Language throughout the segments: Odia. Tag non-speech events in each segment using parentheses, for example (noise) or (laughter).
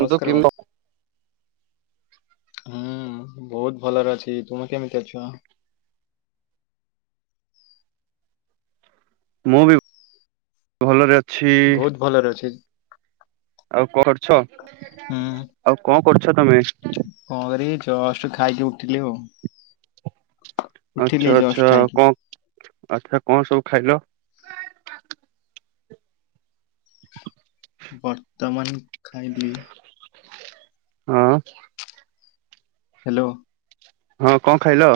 କିନ୍ତୁ କିମ୍ ବନ୍ଧୁ ହୁଁ ବହୁତ ଭଲରେ ଅଛି ତୁମେ କେମିତି ଅଛ? ମୁଁ ବି ଭଲରେ ଅଛି। ବହୁତ ଭଲରେ ଅଛି। ଆଉ କଣ କରୁଛ? ହୁଁ ଆଉ କଣ କରୁଛ ତମେ? କଣ କରିବି ଜଷ୍ଟ ଖାଇକି ଉଠିଲି ଆଉ। ଉଠିଲି ଆଚ୍ଛା ଜଷ୍ଟ ଆଚ୍ଛା ଖାଇକି କଁ ଆଚ୍ଛା କଣ ସବୁ ଖାଇଲ? ବର୍ତ୍ତମାନ ଖାଇଲି। ଆଁ। ହାଲୋ। ହଁ କଁ ଖାଇଲ।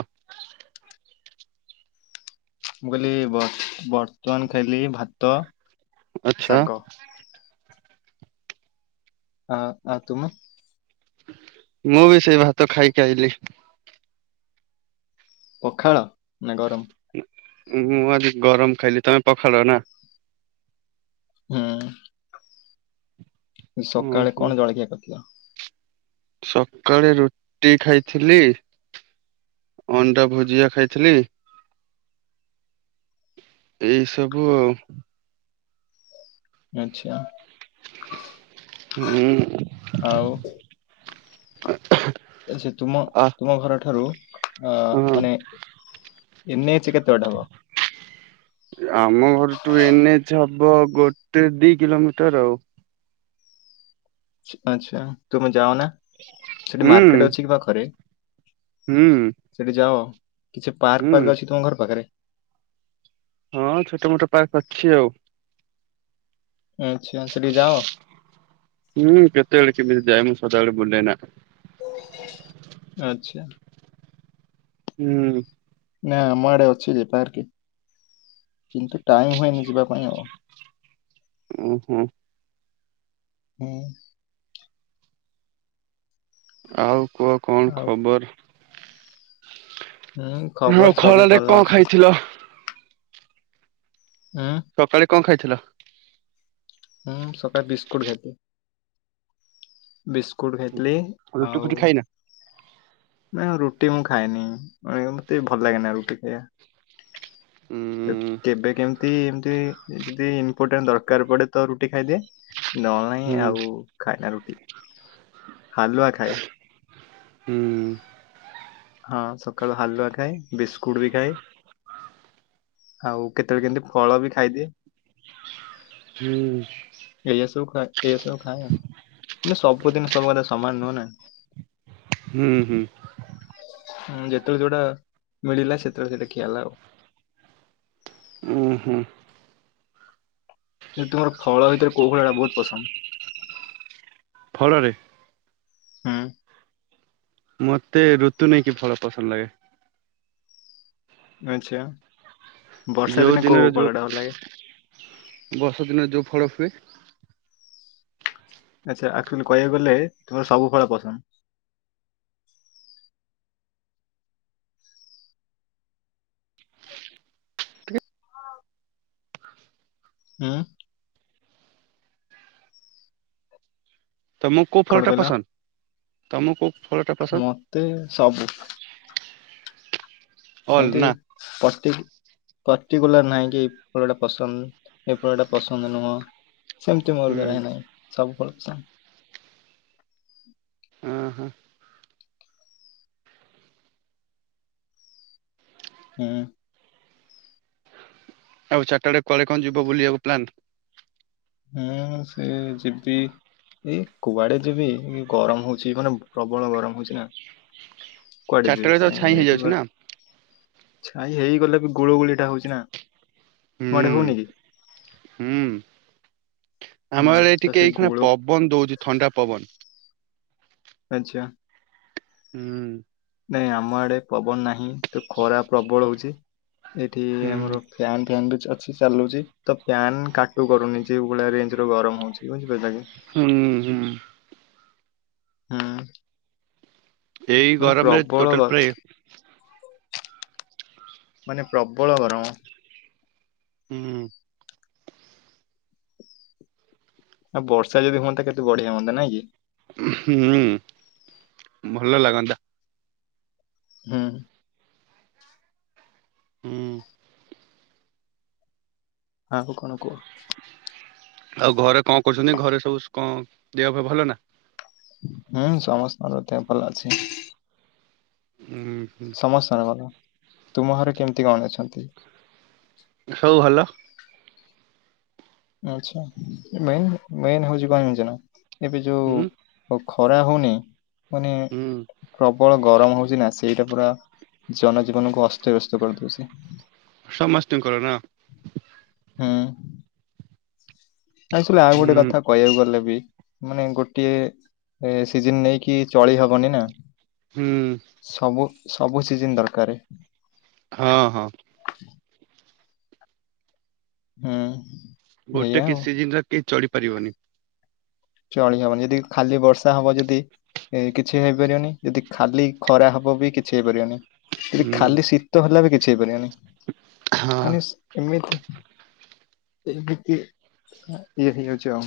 ମୁଁ କହିଲି ବର୍ତ୍ତ ବର୍ତ୍ତମାନ ଖାଇଲି ଭାତ। ଆଚ୍ଛା। ଶାଗ ଆ ଆଉ ତୁମେ? ମୁଁ ବି ସେଇ ଭାତ ଖାଇକି ଆଇଲି। ପଖାଳ ନା ଗରମ। ନା ମୁଁ ଆଜି ଗରମ ଖାଇଲି ତମେ ପଖାଳ ନା। ହୁଁ। ସକାଳେ ଓହୋ କଣ ଜଳଖିଆ କରିଥିଲ? ସକାଳେ ରୁଟି ଖାଇଥିଲି। ଅଣ୍ଡା ଭୁଜିଆ ଖାଇଥିଲି। ଏଇ ସବୁ ଆଉ। ଆଚ୍ଛା। ହୁଁ। ଆଉ ଆଛା ତୁମ ଆ ତୁମ ଘର ଠାରୁ। ଆ ହଁ ମାନେ ଏନ ଏଚ କେତେ ବାଟ ହବ? ଆମ ଘର ଟୁ ଏନ ଏଚ ହବ ଗୋଟେ, ଦି କିଲୋମିଟର ଆଉ। ଆଚ୍ଛା ତୁମେ ଯାଅ ନା। ସେଠି ହୁଁ ମାର୍କେଟ ଅଛି କି ପାଖରେ? ହୁଁ ସେଠି ଯାଅ କିଛି ପାର୍କ ହୁଁ ପାର୍କ ଅଛି ତୁମ ଘର ପାଖରେ? ହଁ ଛୋଟ ମୋଟ ପାର୍କ ଅଛି ଆଉ। ଆଛା ସେଠିକି ଯାଅ? ହୁଁ କେତେ ବେଳେ କେମିତି ଯାଏ ମୁଁ ସଦାବେଳେ ବୁଲ ନା। ଆଚ୍ଛା। ହୁଁ। ନା ଆମ ଆଡେ ଅଛି ଯେ ପାର୍କ କିନ୍ତୁ ଟାଇମ ହୁଏନି ଯିବା ପାଇଁ ଆଉ। ଉଁ ହୁଁ। ହୁଁ। ଆଉ କୁହ କଣ ଆଉ ଖବର? ହୁଁ ଆଉ ଖବର ସବୁ ଖରାରେ ଭଲ କଣ ଅଛି। ଖାଇଥିଲ ଉଁ। ସକାଳେ କଁ ଖାଇଥିଲ? ହୁଁ ସକାଳ ବିିସ୍କୁଟ ଖାଇଥିଲି ବିିସ୍କୁଟ ଖାଇଥିଲି। ରୁଟି ଆଉ। ଫୁଟି ଖାଇନା ନାଇଁ ମୁଁ ରୁଟି ମୁଁ ଖାଏନି ଅଏ ମତେ ଭଲ ଲାଗେନା ରୁଟି ଖାଇବା। ତ ହୁଁ କେବେ କେମିତି ଏମତି ଯଦି ଇମ୍ପୋର୍ଟାଣ୍ଟ ଦରକାର ପଡେ ତ ରୁଟି ଖାଇଦିଏ। ନ ନାହିଁ ହୁଁ ଆଉ ଖାଏ ନା ରୁଟି ହାଲୁଆ ଖାଏ। ହୁଁ। ହଁ ସକାଳୁ ହାଲୁଆ ଖାଏ ବିସ୍କୁଟ ବି ଖାଏ। ଆଉ କେତେବେଳେ କେମିତି ଫଳ ବି ଖାଇଦିଏ। ହୁଁ। ଏଇଆ ସବୁ ଖା ଏଇଆ ସବୁ ଖାଏ ଆଉ ମାନେ ସବୁ ଦିନ ସବୁବେଳେ ସମାନ ନୁହଁ ନା। ହୁଁ, ହୁଁ। ହୁଁ ଯେତେ ବେଳେ ଯୋଉଟା ମିଳିଲା ସେତେ ବେଳେ ସେଟା ଖିଆହେଲା ଆଉ। ଉୁଁ ହୁଁ। ଏ ତୁମର ଫଳ ଭିତରେ କୋଉ ଫଳ ଟା ବହୁତ ପସନ୍ଦ। ଫଳରେ ହୁଁ। ମତେ ଋତୁ ନେଇକି ଫଳ ପସନ୍ଦ ଲାଗେ। ଆଛା ବର୍ଷା ଯୋଉ ଦିନେ ଦିନରେ କୋଉ ଯୋଉ ଫଳଟା ଭଲ ଲାଗେ? ବର୍ଷା ଦିନରେ ଯୋଉ ଫଳ ହୁଏ। ଆଚ୍ଛା ଆକ୍ଚୁଆଲି କହିବାକୁ ଗଲେ ତୁମର ସବୁ ଫଳ ପସନ୍ଦ। ହୁଁ। ତମୁକୁ କୋଉ କଣ ଫଳଟା କହିଲ? ପସନ୍ଦ ତମୁକୁ କୋଉ ଫଳ ଟା ପସନ୍ଦ ମତେ ସବୁ। ଅଲ ସେନ୍ତି ନା ପଟିଗ୍ ପର୍ଟିଗୁଲାର ନାହିଁ କି ଏଇ ଫଳଟା ପସନ୍ଦ ଏ ଫଳଟା ପସନ୍ଦ ନୁହଁ। ସେମତି ମୋର ହୁଁ ଦ୍ଵାରା ହି ନାଇଁ ସବୁ ଫଳ ପସନ୍ଦ। ଅଁ ହଁ। ହୁଁ। ଆଉ ଚାରଟାଡେ କୁଆଡେ କଁ ଯିବ ବୁଲିଆକୁ ପ୍ଲାନ୍? ହୁଁ ସେ ଯିବି ଏଇ କୁଆଡେ ଯିବି ଗରମ ହଉଛି ମାନେ ପ୍ରବଳ ଗରମ ହଉଛି ନା। କୁଆଡେ ଚାରିଟା ଯିବି ବେଳେ ତ ସେଇ ଛାଇଁ ଏଇଠି ହେଇଯାଉଛି ନା ଘରେ ଛାଇ ହେଇଗଲେ ବି ଗୁଳୁଗୁଳିଟା ହଉଚି ନା ତୁମ ଆଡେ ହଉନି ହୁଁ କି? ହୁଁ ହୁଁ ଆମ ଆଡେ ତ ଟିକେ ସେ ଏଇକ୍ଷିଣା ଗୁଳୁ ପବନ ଦଉଚି ଥଣ୍ଡା ପବନ। ଆଚ୍ଛା। ହୁଁ। ନାଇଁ ଆମ ଆଡେ ପବନ ନାହିଁ ତ ଖରା ପ୍ରବଳ ହଉଚି। ଏଠି ହୁଁ ଆମର ଫ୍ୟାନ୍ ଫ୍ୟାନ୍ ବି ଚା ଅଛି ଚାଲୁଚି ତ ପ୍ୟାନ୍ କାଟୁ କରୁନି ଯେଉ ଭଳିଆ ରେଞ୍ଜର ଗରମ ହଉଛି ବୁଝ ପାଇଲ କି? ହୁଁ ହୁଁ। ହୁଁ। ଏଇ ମାନେ ଗରମରେ ପ୍ରବଳ ଟୋଟାଲ ଗ- ପ୍ରାୟେ ମାନେ ପ୍ରବଳ ଗରମ। ଉଁ। ଆଉ ବର୍ଷା ଯଦି ହୁଅନ୍ତା କେତେ ବଢିଆ ହୁଅନ୍ତା ନାଇଁ କି? ହୁଁ ଭଲ ଲାଗନ୍ତା। ହୁଁ। ହୁଁ। ଆହୁ କଣ କୁଅ? ଆଉ ଘରେ କଁ କରୁଛନ୍ତି ଘରେ ସବୁ ସ୍ କଁ ଦେହ ଫେହ ଭଲ ନା? ହୁଁ ସମସ୍ତଙ୍କର ଦେହ ଭଲ ଅଛି। ଉଁ ସମସ୍ତଙ୍କର ଭଲ ତୁମ ଘରେ କେମତି କଣ ଅଛନ୍ତି? ସବୁ ଭଲ। ଆଛା ମେନ୍ ମେନ୍ ହଉଚି କଁ ଜାଣିଚ ନା ଏବେ ଯୋଉ ହୁଁ। ଓ ଖରା ହଉନି ମାନେ ହୁଁ ପ୍ରବଳ ଗରମ ହଉଚି ନା ସେଇଟା ପୁରା ଜନଜୀବନକୁ ଅସ୍ତବ୍ୟସ୍ତ କରିଦଉଛି। ସମସ୍ତିଙ୍କର ନା। ହୁଁ। ନାଇଁ ଶୁଲୁ ଆଉ ଗୋଟେ ହୁଁ କଥା କହିଆକୁ ଗଲେ ବି ମାନେ ଗୋଟିଏ ଏ ସିଜନ୍ ନେଇକି ଚଳି ହବନି ନା। ହୁଁ। ସବୁ ସବୁ ସିଜନ୍ ଦରକାର ହଁ ହଁ ହୁଁ ଗୋଟେ ଏଇଆ କି ଆଉ। ସିଜିନରେ କେହି ଚଢି ପାରିବନି ଚଳି ହବନି ଯଦି ଖାଲି ବର୍ଷା ହବ ଯଦି ଏ କିଛି ହେଇପାରିବନି ଯଦି ଖାଲି ଖରା ହବ ବି କିଛି ହେଇପାରିବନି। କି ହୁଁ ଖାଲି ଶୀତ ହେଲା ବି କିଛି ହେଇପାରିବନି ହଁ। ମାନେ ଏମିତି ଏମିତି ଇଏ ହେଇଯାଉଛି ଆଉ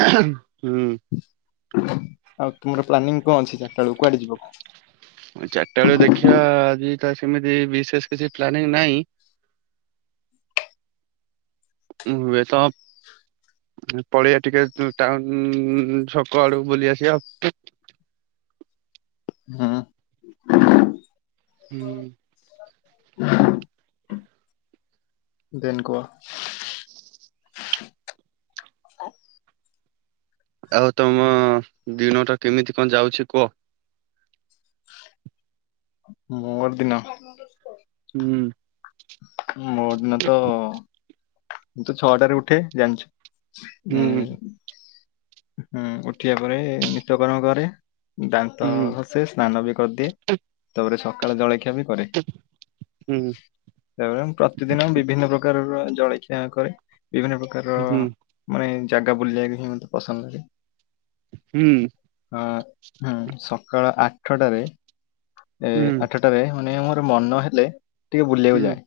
ହୁଁ ଆଉ ତୁମର ପ୍ଲାନିଂ କଣ ଅଛି ଚାରିଟା ବେଳକୁ କୁଆଡେ ଯିବ? ଚାରିଟା ବେଳେ ଦେଖିବା ଆଜି ତ ସେମିତି ବିଶେଷ କିଛି ପ୍ଲାନିଂ ନାହିଁ (unintelligible) ପଳେଇବା ଟିକେ ଟାଉନ ଉ ଛକଆଡ଼କୁ ବୁଲି ଆସିବା। ହଁ ହୁଁ (inaudible) ଦେନ୍ ଗୋ (inaudible) ଆଉ ତମ ଦିନ ଟା କେମିତି କଣ ଯାଉଛି କୁହ? ମୋର ଦିନ (unintelligible) ହୁଁ ମୋର ଦିନ ତ ମୁଁ ତ ଛଅଟାରେ ଉଠେ ଜାଣିଛ ଉ ହୁଁ ହୁଁ ଉଠିବା ପରେ ନିତ୍ୟକର୍ମ କରେ ଦାନ୍ତ ହୁଁ ଘସେ ସ୍ନାନ ବି କରିଦିଏ ତାପରେ ସକାଳେ ଜଳଖିଆ ବି କରେ। ହୁଁ ତାପରେ ପ୍ରତିଦିନ ବିଭିନ୍ନ ପ୍ରକାରର ଜଳଖିଆ କରେ ବିଭିନ୍ନ ପ୍ରକାରର ହୁଁ ମାନେ ଜାଗା ବୁଲିବାକୁ ହିଁ ମତେ ପସନ୍ଦ ଲାଗେ। ହୁଁ ଅ ହୁଁ ସକାଳ ଆଠଟାରେ ଏ ହୁଁ ଆଠ ତରେ ମାନେ ମୋର ମନ ହେଲେ ଟିକେ ବୁଲିବାକୁ ହୁଁ ଯାଏ।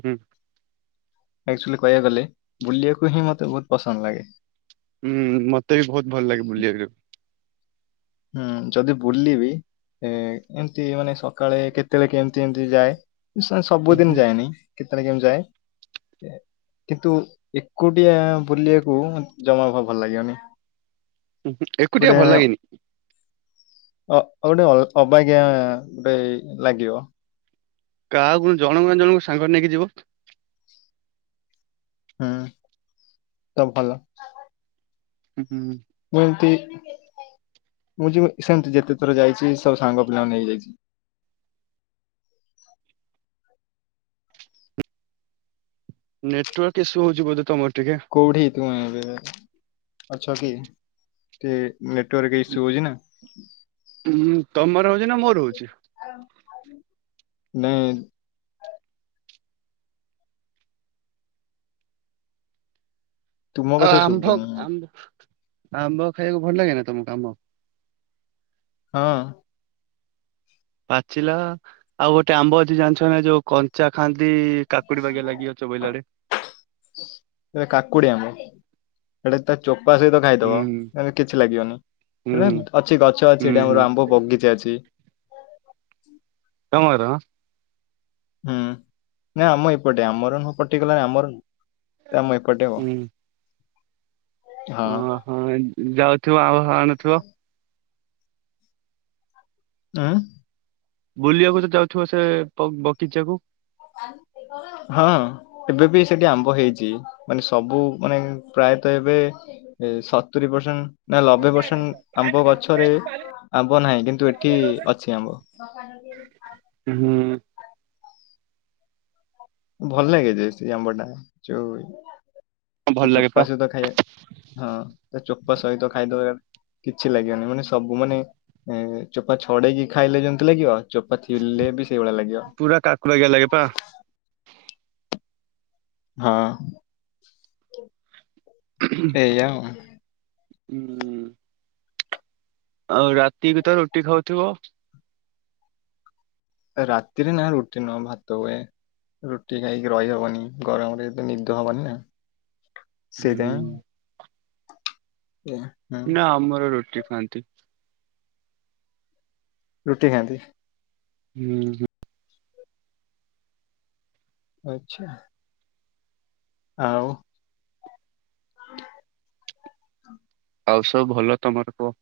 ହୁଁ ଆକ୍ଚୁଲି କହିବା ଗଲେ ବୁଲିବାକୁ ହିଁ ମତେ ବହୁତ ପସନ୍ଦ ଲାଗେ। ହୁଁ ମତେ ବି ବହୁତ ଭଲ ଲାଗେ ବୁଲିବାକୁ। ହୁଁ ଯଦି ବୁଲିବି ଏ ଏମତି ମାନେ ସକାଳେ କେତେବେଳେ କେ ଏମିତି ଏମତି ଯାଏ ସବୁଦିନ ଯାଏନି କେତେବେଳେ କେମିତି ଯାଏ। କିନ୍ତୁ ଏକୁଟିଆ ବୁଲିବାକୁ ମ ଜମା ଭଲ ଲାଗିବନି। ହୁଁ ଏକୁଟିଆ ଭଲ ଲାଗେନି ଅଉ ଗୋଟେ ଅଗ ଅବାଗିଆ ଗୋଟେ ଲାଗିବ କାହାକୁ ଜଣଙ୍କ ଜଣଙ୍କ ସାଙ୍ଗରେ ନେଇକି ଯିବ ହୁଁ ତ ଭଲ ଉ ହୁ ମୁଁ ଏମତି ମୁଁ ଯ ସେମତି ଯେତେ ଥର ଯାଇଛି ସବୁ ସାଙ୍ଗ ପିଲାଙ୍କୁ ନେଇଯାଇଛି। ନେଟୱାର୍କ ଇସୁ ହଉଛି ବୋଧେ ତମର ଟିକେ? କୋଉଠି ତୁମେ ଏବେ ଅଛ କି? ନେଟୱାର୍କ ଇସୁ ହଉଛି ନା? ତମର ହଉଛି ନା ମୋର ହଉଛି? (unintelligible) ନେ ତୁମ ଅ କଥା ଆମ୍ଭ ଶୁଭୁନି ମତେ। ଆମ୍ ଆମ୍ବ ଖାଇବାକୁ ଭଲ ଲାଗେ ନା ତମକୁ ଆମ? ହଁ। ପାଚିଲା ଆଉ ଗୋଟେ ଆମ୍ବ ଅଛି ଜାଣିଛ ନା ଯୋଉ କଞ୍ଚା ଖାଆନ୍ତି। କାକୁଡି ବାଗିଆ ଲାଗିବ ଚୋବେଇଲା ବେଳେ। ସେଟା କାକୁଡି ଆମ୍ବ ସେଟା ତା ଚୋପା ସହିତ। ଖାଇଦବ ହୁଁ ମାନେ କିଛି ଲାଗିବନି ହୁଁ ପୁରା ଅଛି ଗଛ ଅଛି ହୁଁ ଏଇଠି ହୁଁ ଆମର ଆମ୍ବ ବଗିଚା ଅଛି। ତମର। ହୁଁ ନା ଆମ ଏପଟେ ଆମର ନୁହଁ ପର୍ଟିକୁଲାର୍ ଆମର ନୁହଁ। ଆମ ଏପଟେ ଆଉ। ହୁଁ ହଁ ଓହୋ ଯାଉଥିବ ଆମ୍ବ ଆଣୁଥିବା। ଆଁ? ବୁଲିବାକୁ ତ ଯାଉଥିବ ସେ ବଗିଚାକୁ। (unintelligible) ହଁ ଏବେ ବି ସେଠି ଆମ୍ବ ହେଇଛି ମାନେ ସବୁ ମାନେ ପ୍ରାୟତଃ ଏବେ। ଏ ସତୁରି ପରସେଣ୍ଟ୍। ନା ଲବେପରସେଣ୍ଟ୍ ଆମ୍ବ ଗଛରେ ଆମ୍ବ ନାହିଁ କିନ୍ତୁ ଏଠି ଅଛି ଆମ୍ବ। ହୁଁ। ଭଲ ଲାଗେ ଯେ ସେ ଆମ୍ବ ଟା ଯୋଉ ତା ଭଲ ଲାଗେ ପା ଚୋପା ସହିତ ଖାଇବା। ହଁ ତା ଚୋପା ସହିତ ଖାଇଦବ କିଛି ଲାଗିବନି ମାନେ ସବୁ ମାନେ। ଏ ଚୋପା ଛଡେଇକି ଖାଇଲେ ଯେମିତି ଲାଗିବ ଚୋପା ଥିଲେ ବି ସେଇଭଳିଆ ଲାଗିବ। ପୁରା କାକୁଡି ବାଗିଆ ଲାଗେ ପା। ହଁ। (inaudible) ଏଇୟା ଆଉ। ହୁଁ। ଆଉ ରାତି ବି ତ ରୁଟି ଖାଉଥିବ। ରାତିରେ ନା ରୁଟି ନୁହଁ ଭାତ ହୁଏ। ରୁଟି ଖାଇକି ରହିହବନି ଗରମରେ ଏତେ ନିଦ ହବନି ନା। ହୁଁ ସେଇଥିପାଇଁ। ହୁଁ ନା ଆମର ରୁଟି ଖାଆନ୍ତି। ରୁଟି ଖାଆନ୍ତି। ହୁଁ। ଆଚ୍ଛା। ଆଉ। ହଁ (unintelligible) ଆଉ ସବୁ ଭଲ ତମର କୁହ।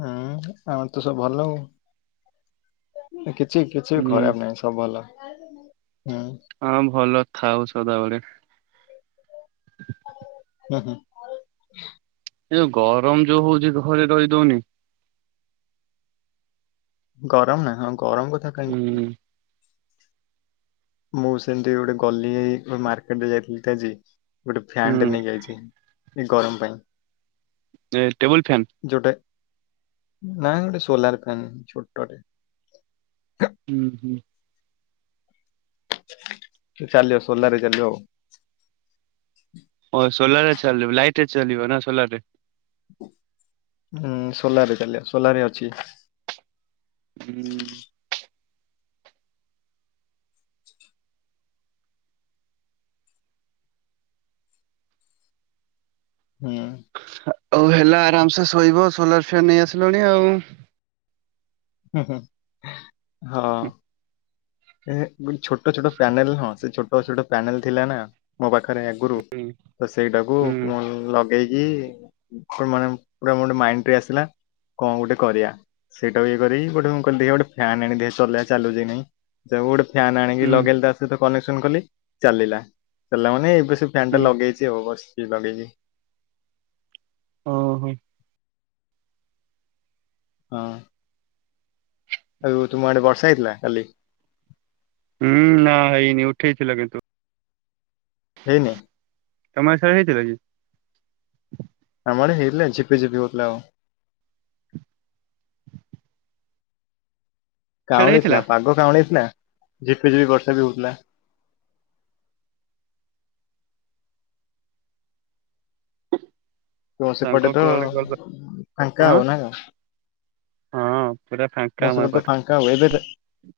ହୁଁ ଆମର ତ ସବୁ ଭଲ ଆଉ କିଛି କିଛି ବି ହୁଁ ଖରାପ ନାହିଁ। ସବୁ ଭଲ ହୁଁ। ହଁ ଭଲ ଥାଉ ସଦାବେଳେ। ହୁଁ ହୁଁ। ଏଇ ଯୋଉ ଗରମ ଯୋଉ ହଉଛି ଘରେ ରହି ଦଉନି। ଗରମ ନା ହଁ ଗରମ କଥା। କାହିଁ କହୁଛ ହୁଁ। ମୁଁ ସେମିତି ଗୋଟେ ଗଲି ମାର୍କେଟ ଟିକେ ଯାଇଥିଲି ଟି ଆଜି। ଗୋଟେ ହୁଁ ଫ୍ୟାନଟେ ନେଇ ଆଇଛି ଏ ଗରମ ପାଇଁ। ଏ ଟେବୁଲ୍ ଫ୍ୟାନ୍। ଯୋଉଟା ନାଇଁ ଗୋଟେ ସୋଲାର୍ ଫ୍ୟାନ ଛୋଟଟେ। ହୁଁ ହୁଁ। ଚାଲିବ ସୋଲାର୍ ରେ ଚାଲିବ ଆଉ। ଓ ସୋଲାର୍ ରେ ଚାଲିବ ଲାଇଟରେ ଚାଲିବ ନା ସୋଲାର୍ ରେ। ହୁଁ ସୋଲାରରେ ଚାଲିବ ସୋଲାର ରେ ଅଛି। ହୁଁ। ହୁଁ। ହଉ ହେଲା ଆରାମସେ ଶୋଇବ ସୋଲାର ଫ୍ୟାନ୍ ନେଇ ଆସିଲଣି ଆଉ। ଓ ହୋ ହଁ। ଏ ଗୋଟେ ଛୋଟ ଛୋଟ ପ୍ୟାନେଲ ହଁ ସେ ଛୋଟ ଛୋଟ ପ୍ୟାନେଲ ଥିଲା ନା। ମୋ ପାଖରେ ଆଗରୁ ହୁଁ ତ ସେଇଟାକୁ ହୁଁ ମୁଁ ଲଗେଇକି ମୁଖ ମାନେ ପୁର ମୋ ମାଇଣ୍ଡ ଟେ ଆସିଲା। କଣ ଗୋଟେ କରିବା? ସେଇଟା ଇଏ କରିକି ଗୋଟେ ମୁ କହିଲି ଦେଖିବ ଗୋଟେ ଫ୍ୟାନ ଆଣି ଦେ ସୋଲାର ଚାଲୁଚି ନା ନାଇଁ। ଯ ଗୋଟେ ଫ୍ୟାନ ଆଣିକି ହୁଁ ଲଗେଇଲେ ତା ସହିତ କନେକ୍ସନ କଲି ଚାଲିଲା। ଚାଲିଲା ମାନେ ଏବେସ ଫ୍ୟାନ ଟା ହୁଁ। ଲଗେଇଚି ଆଉ ବସିଚି ଲଗେଇନି। ଓହୋ। ହଁ। ଆଉ ତୁମ ଆଡେ ବର୍ଷା ହେଇଥିଲାଲ କାଲି? ହୁଁ ନା ହେଇନି ଉଠେଇଥିଲ କିନ୍ତୁ। ହେଇନି। ତମର ସାରେ ହେଇଥିଲ କି? ଆମ ଆଡେ ହେଇଥିଲା ଝିପିଝିପି ହେଉଥିଲା ଆଉ। ସିଆଡେ କାଉଁଳି ହେଇଥିଲା ଥିଲା ପାଗ କାଉଁଳି ଥିଲା। ଝିପି ଝିପି ବର୍ଷା ବି ହଉଥିଲା। ତମର ସେପଟେ ସାଙ୍ଗ ତ କୁଆଡେ ଗଲା ଫାଙ୍କା ହଁ ନା କଣ? ହଁ ସେଟା ଫା ତମର ସେପଟେ ତ ଫାଙ୍କା ଏବେ ବେ